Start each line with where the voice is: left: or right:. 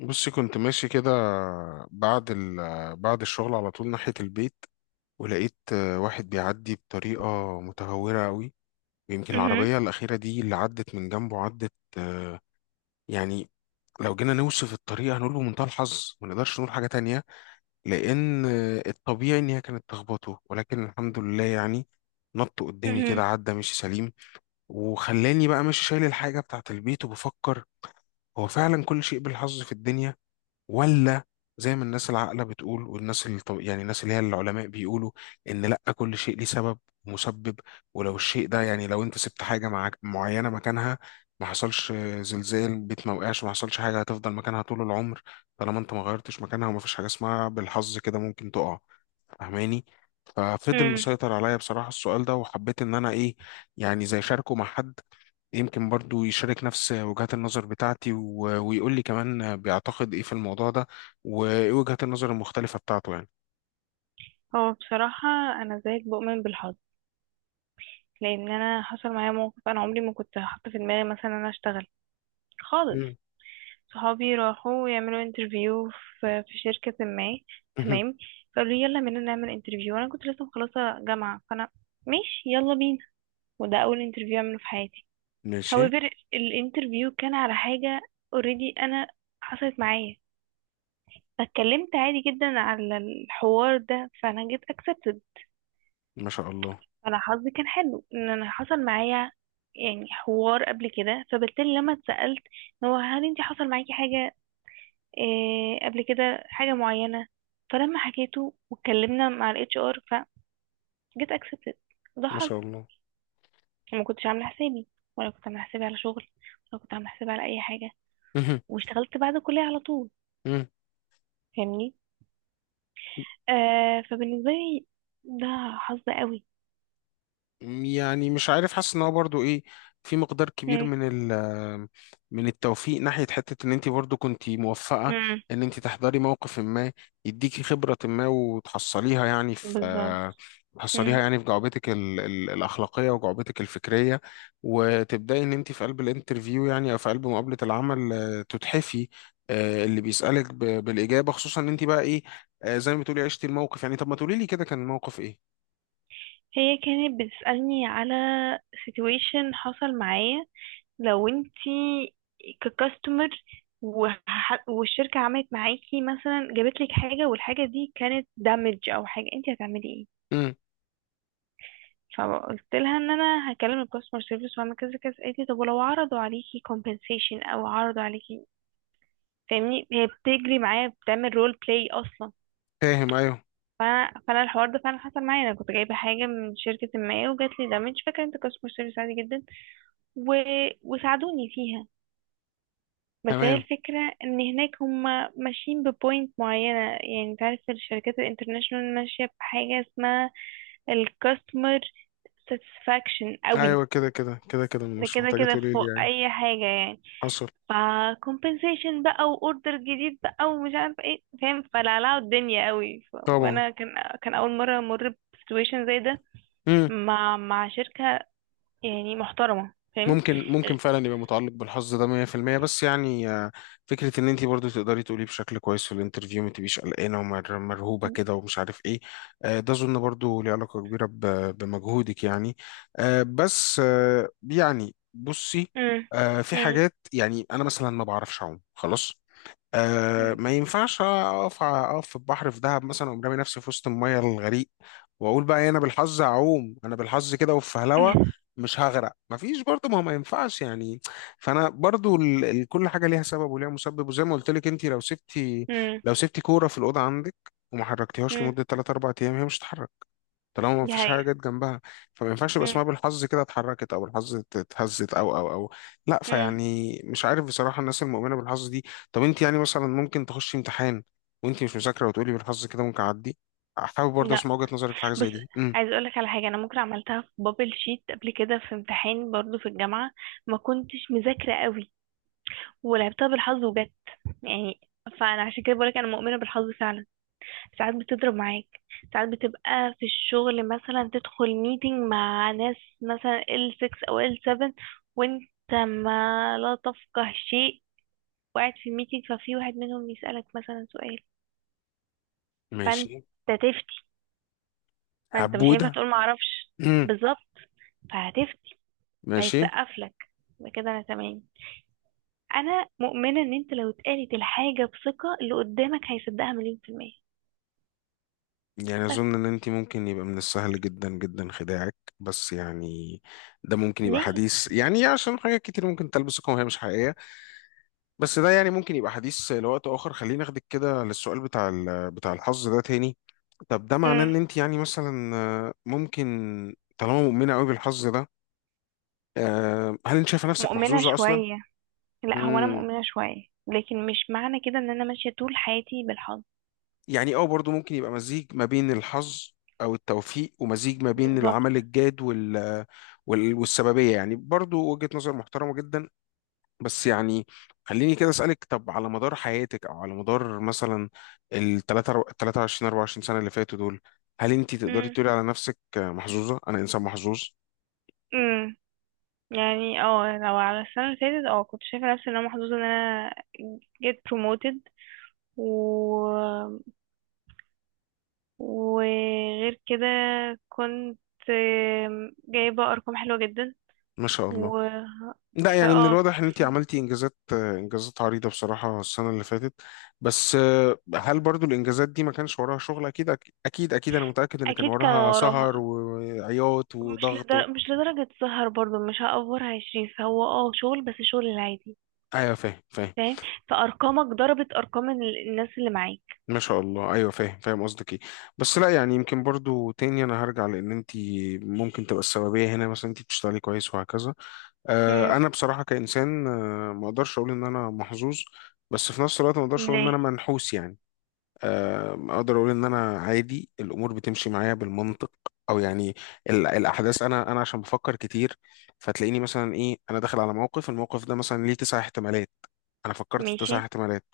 left: بصي كنت ماشي كده بعد ال... بعد الشغل على طول ناحية البيت. ولقيت واحد بيعدي بطريقة متهورة قوي، ويمكن
right: مهم.
left: العربية الأخيرة دي اللي عدت من جنبه عدت يعني لو جينا نوصف الطريقة هنقول بمنتهى الحظ، ما نقدرش نقول حاجة تانية، لأن الطبيعي إن هي كانت تخبطه، ولكن الحمد لله يعني نط قدامي
right: مهم.
left: كده عدى مشي سليم. وخلاني بقى ماشي شايل الحاجة بتاعت البيت وبفكر، هو فعلا كل شيء بالحظ في الدنيا، ولا زي ما الناس العاقلة بتقول والناس اللي يعني الناس اللي هي العلماء بيقولوا إن لأ كل شيء ليه سبب ومسبب؟ ولو الشيء ده يعني لو أنت سبت حاجة معاك معينة مكانها، ما حصلش زلزال، بيت ما وقعش، ما حصلش حاجة، هتفضل مكانها طول العمر طالما أنت ما غيرتش مكانها. وما فيش حاجة اسمها بالحظ كده ممكن تقع، فاهماني؟ ففضل
right: مم.
left: مسيطر عليا بصراحة السؤال ده، وحبيت إن أنا إيه يعني زي شاركه مع حد يمكن برضو يشارك نفس وجهات النظر بتاعتي، ويقول لي كمان بيعتقد ايه في الموضوع ده، وايه وجهات النظر المختلفة بتاعته يعني.
right: هو بصراحة أنا زيك بؤمن بالحظ، لأن أنا حصل معايا موقف. أنا عمري ما كنت حاطة في دماغي مثلا أنا أشتغل خالص.
left: مم.
right: صحابي راحوا يعملوا انترفيو في شركة ما،
left: مهم.
right: تمام. فقالوا لي يلا بينا نعمل انترفيو، أنا كنت لسه مخلصة جامعة، فأنا ماشي يلا بينا. وده أول انترفيو أعمله في حياتي.
left: ماشي.
right: However، الانترفيو كان على حاجة already أنا حصلت معايا، فاتكلمت عادي جدا على الحوار ده، فأنا جيت accepted.
left: ما شاء الله.
right: انا حظي كان حلو ان انا حصل معايا يعني حوار قبل كده، فبالتالي لما اتسألت إن هو هل انت حصل معاكي حاجة إيه قبل كده، حاجة معينة، فلما حكيته واتكلمنا مع الاتش ار، فجيت اكسبتد. ده
left: ما
right: حظ.
left: شاء الله.
right: وما كنتش عاملة حسابي، ولا كنت عاملة حسابي على شغل، ولا كنت عاملة حسابي على اي حاجة.
left: مهم.
right: واشتغلت بعد الكلية على طول.
left: مهم.
right: فاهمني؟ آه، فبالنسبة لي ده حظ قوي.
left: يعني مش عارف، حاسس ان هو برضو ايه، في مقدار كبير
right: مم.
left: من من التوفيق ناحية حتة ان انت برضو كنت موفقة،
right: مم.
left: ان انت تحضري موقف ما يديكي خبرة ما وتحصليها يعني
right: بالظبط.
left: في، تحصليها يعني في جعبتك ال الأخلاقية وجعبتك الفكرية، وتبدأي ان انت في قلب الانترفيو يعني او في قلب مقابلة العمل، تتحفي اللي بيسألك بالإجابة، خصوصا ان انت بقى ايه، زي ما بتقولي عشتي الموقف يعني، طب ما تقولي لي كده كان الموقف ايه.
right: هي كانت بتسألني على situation حصل معايا. لو انتي ككاستمر والشركة عملت معاكي مثلا جابت لك حاجة والحاجة دي كانت damage او حاجة، انتي هتعملي ايه؟
left: امم
right: فقلت لها ان انا هكلم الكاستمر سيرفيس واعمل كذا كذا. قالت لي طب ولو عرضوا عليكي compensation او عرضوا عليكي. فاهمني؟ هي بتجري معايا بتعمل رول بلاي اصلا.
left: فاهم ايوه.
right: فانا الحوار ده فعلا حصل معايا، انا كنت جايبه حاجه من شركه ما وجات لي دامج، فاكره انت كاستمر سيرفيس عادي جدا و... وساعدوني فيها. بس هي
left: تمام.
right: الفكرة ان هناك هم ماشيين ببوينت معينة، يعني انت عارف الشركات الانترناشونال ماشية بحاجة اسمها الكاستمر ساتسفاكشن قوي.
left: ايوه كده كده كده كده،
right: ده
left: مش
right: كده
left: محتاجه
right: كده
left: تقولي لي
right: فوق
left: يعني.
right: اي حاجة يعني.
left: حصل.
right: ف compensation بقى واوردر جديد بقى ومش عارفة ايه، فاهم؟ فلعلعوا الدنيا قوي.
left: طبعا.
right: وانا كان كان اول مرة امر بسيتويشن زي ده
left: امم
right: مع شركة يعني محترمة، فاهم؟
left: ممكن فعلا يبقى متعلق بالحظ ده 100%، بس يعني فكره ان انت برضو تقدري تقولي بشكل كويس في الانترفيو، ما تبقيش قلقانه ومرهوبه كده ومش عارف ايه، ده اظن برضو ليه علاقه كبيره بمجهودك يعني. آه، بس آه، يعني بصي، في
right: امم.
left: حاجات يعني انا مثلا ما بعرفش اعوم خلاص، ما ينفعش اقف في البحر في دهب مثلا، وأقوم رامي نفسي في وسط الميه الغريق، واقول بقى إيه، انا بالحظ اعوم، انا بالحظ كده وفي هلوة مش هغرق. مفيش برضه، ما هو ما ينفعش يعني. فانا برضه كل حاجه ليها سبب وليها مسبب، وزي ما قلت لك، انت لو سبتي
right: امم.
left: لو سبتي كوره في الاوضه عندك وما حركتيهاش
right: امم.
left: لمده 3 4 ايام، هي مش هتتحرك طالما ما
right: دي
left: فيش
right: حقيقة.
left: حاجه جت جنبها. فما ينفعش يبقى
right: امم.
left: اسمها بالحظ كده اتحركت، او بالحظ اتهزت، او لا،
right: امم.
left: فيعني مش عارف بصراحه الناس المؤمنه بالحظ دي. طب انت يعني مثلا ممكن تخشي امتحان وانت مش مذاكره وتقولي بالحظ كده ممكن اعدي؟ حابب برضه
right: لا،
left: اسمع وجهه نظرك في حاجه
right: بص،
left: زي دي.
right: عايز اقولك على حاجة. انا ممكن عملتها في بابل شيت قبل كده في امتحان برضو في الجامعة، ما كنتش مذاكرة قوي ولعبتها بالحظ وجت يعني. فانا عشان كده بقولك انا مؤمنة بالحظ فعلا. ساعات بتضرب معاك، ساعات بتبقى في الشغل مثلا تدخل ميتنج مع ناس مثلا L6 او L7، وانت ما لا تفقه شيء، وقاعد في الميتنج ففي واحد منهم يسألك مثلا سؤال. فانت،
left: ماشي.
right: ما انت مش هينفع
left: هبوده.
right: تقول ما اعرفش.
left: امم
right: بالظبط. فهتفتي،
left: ماشي.
right: فهيتسقف لك. يبقى كده انا تمام. انا مؤمنه ان انت لو اتقالت الحاجه بثقه اللي قدامك هيصدقها مليون في الميه.
left: يعني اظن ان انت ممكن يبقى من السهل جدا جدا خداعك، بس يعني ده ممكن يبقى
right: ليه؟
left: حديث يعني عشان حاجات كتير ممكن تلبسكم وهي مش حقيقيه، بس ده يعني ممكن يبقى حديث لوقت آخر. خلينا ناخدك كده للسؤال بتاع بتاع الحظ ده تاني. طب ده معناه
right: امم.
left: إن أنت يعني مثلا ممكن، طالما مؤمنة قوي بالحظ ده، هل أنت شايفة نفسك
right: مؤمنه
left: محظوظة أصلا؟
right: شويه. لا، هو انا
left: مم.
right: مؤمنه شويه لكن مش معنى كده ان انا ماشيه طول حياتي بالحظ.
left: يعني اه، برضو ممكن يبقى مزيج ما بين الحظ أو التوفيق، ومزيج ما بين العمل
right: بالظبط.
left: الجاد والسببية يعني، برضو وجهة نظر محترمة جدا. بس يعني خليني كده أسألك، طب على مدار حياتك، أو على مدار مثلا ال 23 24 سنة اللي فاتوا دول، هل أنت تقدري
right: امم.
left: تقولي على نفسك محظوظة؟ أنا إنسان محظوظ.
right: امم. يعني اه لو على السنه اللي فاتت، اه كنت شايفه نفسي ان انا محظوظه ان انا get promoted. وغير كده كنت جايبة أرقام حلوة جدا.
left: ما شاء الله.
right: و
left: لا يعني من
right: فاه.
left: الواضح إن أنت عملتي إنجازات، إنجازات عريضة بصراحة السنة اللي فاتت، بس هل برضو الإنجازات دي ما كانش وراها شغل؟ أكيد أكيد أكيد أنا متأكد إن كان
right: أكيد كان
left: وراها
right: وراها.
left: سهر وعياط وضغط
right: مش لدرجة سهر برضو، مش هأفورها يا شريف، هو اه شغل بس شغل العادي.
left: أيوه فاهم فاهم.
right: فاهم. فأرقامك ضربت أرقام الناس اللي معاك.
left: ما شاء الله ايوه فاهم فاهم قصدك ايه. بس لا يعني يمكن برضو تاني انا هرجع، لان انت ممكن تبقى السببيه هنا، مثلا انت بتشتغلي كويس وهكذا.
right: امم.
left: انا بصراحه كانسان ما اقدرش اقول ان انا محظوظ، بس في نفس الوقت ما اقدرش اقول ان انا
right: ليه؟
left: منحوس يعني. اقدر اقول ان انا عادي، الامور بتمشي معايا بالمنطق، او يعني الاحداث، انا عشان بفكر كتير، فتلاقيني مثلا ايه انا داخل على موقف، الموقف ده مثلا ليه تسع احتمالات، انا فكرت في
right: ماشي.
left: تسع احتمالات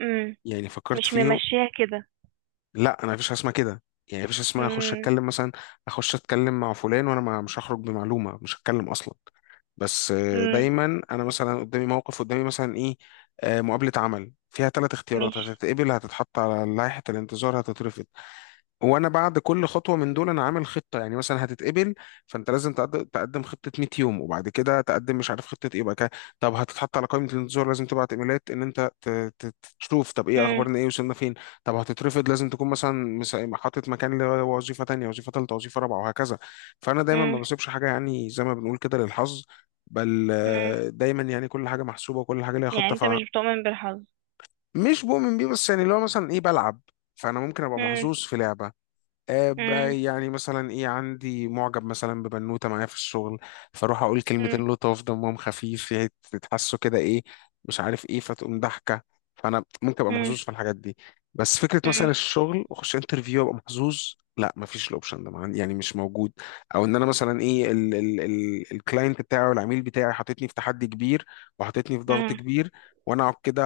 right: امم.
left: يعني، فكرت
right: مش
left: فيهم.
right: ممشيها كده.
left: لا انا مفيش حاجه اسمها كده، يعني مفيش حاجة اسمها اخش
right: امم.
left: اتكلم مثلا، اخش اتكلم مع فلان وانا مش هخرج بمعلومه، مش هتكلم اصلا. بس
right: امم.
left: دايما انا مثلا قدامي موقف، قدامي مثلا ايه، مقابله عمل فيها ثلاث اختيارات،
right: ماشي.
left: هتتقبل، هتتحط على لائحه الانتظار، هتترفض. وانا بعد كل خطوه من دول انا عامل خطه، يعني مثلا هتتقبل، فانت لازم تقدم خطه 100 يوم، وبعد كده تقدم مش عارف خطه ايه بقى كده. طب هتتحط على قائمه الانتظار، لازم تبعت ايميلات ان انت ت- تشوف، طب ايه
right: امم.
left: اخبارنا، ايه وصلنا فين. طب هتترفض، لازم تكون مثلا حاطط مكان لوظيفه تانية، وظيفه ثالثه، وظيفه رابعه، وهكذا. فانا دايما ما
right: امم.
left: بسيبش حاجه يعني زي ما بنقول كده للحظ، بل
right: امم.
left: دايما يعني كل حاجه محسوبه، وكل حاجه ليها
right: يعني
left: خطه.
right: انت مش بتؤمن بالحظ؟
left: فمش بؤمن بيه، بس يعني لو مثلا ايه بلعب، فانا ممكن ابقى
right: امم.
left: محظوظ في لعبه،
right: امم.
left: يعني مثلا ايه، عندي معجب مثلا ببنوته معايا في الشغل، فاروح اقول كلمتين لطاف، دمهم خفيف، هي تتحسوا كده ايه، مش عارف ايه، فتقوم ضحكه، فانا ممكن ابقى
right: امم.
left: محظوظ في الحاجات دي. بس فكره مثلا الشغل واخش انترفيو ابقى محظوظ، لا مفيش الاوبشن ده، يعني مش موجود. او ان انا مثلا ايه الكلاينت بتاعي، والعميل بتاعي حاططني في تحدي كبير، وحاططني في ضغط
right: امم.
left: كبير، وانا اقعد كده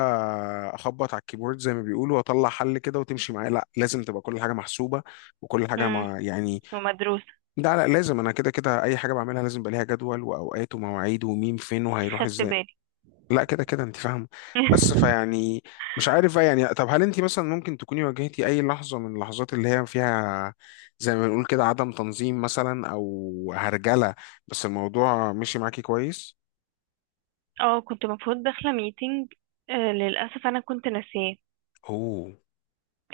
left: اخبط على الكيبورد زي ما بيقولوا واطلع حل كده وتمشي معايا، لا لازم تبقى كل حاجه محسوبه، وكل حاجه
right: امم.
left: مع يعني،
right: ومدروسة.
left: ده لا لازم انا، كده كده اي حاجه بعملها لازم يبقى ليها جدول واوقات ومواعيد ومين فين وهيروح
right: خدت
left: ازاي.
right: بالي.
left: لا كده كده انت فاهمه. بس فيعني مش عارف بقى يعني، طب هل انت مثلا ممكن تكوني واجهتي اي لحظه من اللحظات اللي هي فيها زي ما بنقول كده عدم تنظيم مثلا، او هرجله، بس الموضوع مشي معاكي كويس؟
right: اه كنت المفروض داخلة ميتنج، آه للأسف أنا كنت ناسياه.
left: اوه.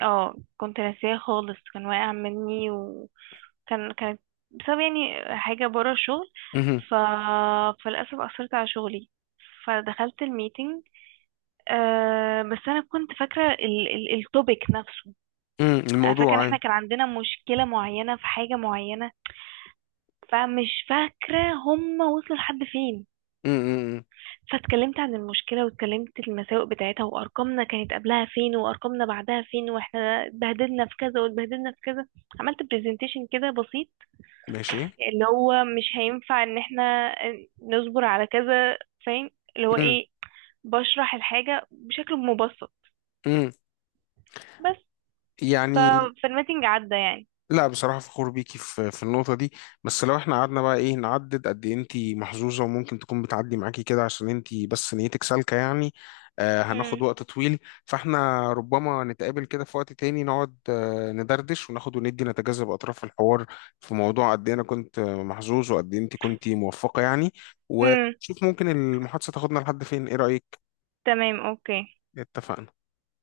right: اه كنت ناسياه خالص، كان واقع مني، وكان كانت بسبب يعني حاجة برا الشغل.
left: مهم.
right: ف... فللأسف أثرت على شغلي. فدخلت الميتنج، آه بس أنا كنت فاكرة التوبيك نفسه.
left: مم.
right: أنا فاكرة إن
left: الموضوع
right: احنا
left: ايوه.
right: كان عندنا مشكلة معينة في حاجة معينة، فمش فاكرة هما وصلوا لحد فين.
left: مم. مم. مم.
right: فاتكلمت عن المشكلة، واتكلمت المساوئ بتاعتها، وأرقامنا كانت قبلها فين وأرقامنا بعدها فين، وإحنا اتبهدلنا في كذا واتبهدلنا في كذا. عملت برزنتيشن كده بسيط
left: ماشي.
right: اللي هو مش هينفع إن إحنا نصبر على كذا، فاهم؟ اللي هو
left: مم.
right: إيه بشرح الحاجة بشكل مبسط
left: مم.
right: بس.
left: يعني
right: ف- فالميتنج عدى يعني.
left: لا بصراحة فخور بيكي في النقطة دي، بس لو احنا قعدنا بقى ايه نعدد قد ايه انتي محظوظة وممكن تكون بتعدي معاكي كده عشان انتي بس نيتك سالكة يعني، هناخد
right: مم.
left: وقت طويل. فاحنا ربما نتقابل كده في وقت تاني، نقعد ندردش وناخد وندي نتجاذب أطراف الحوار في موضوع قد ايه انا كنت محظوظ وقد ايه انتي كنتي موفقة يعني،
right: مم.
left: ونشوف ممكن المحادثة تاخدنا لحد فين. ايه رأيك؟
right: تمام أوكي.
left: اتفقنا.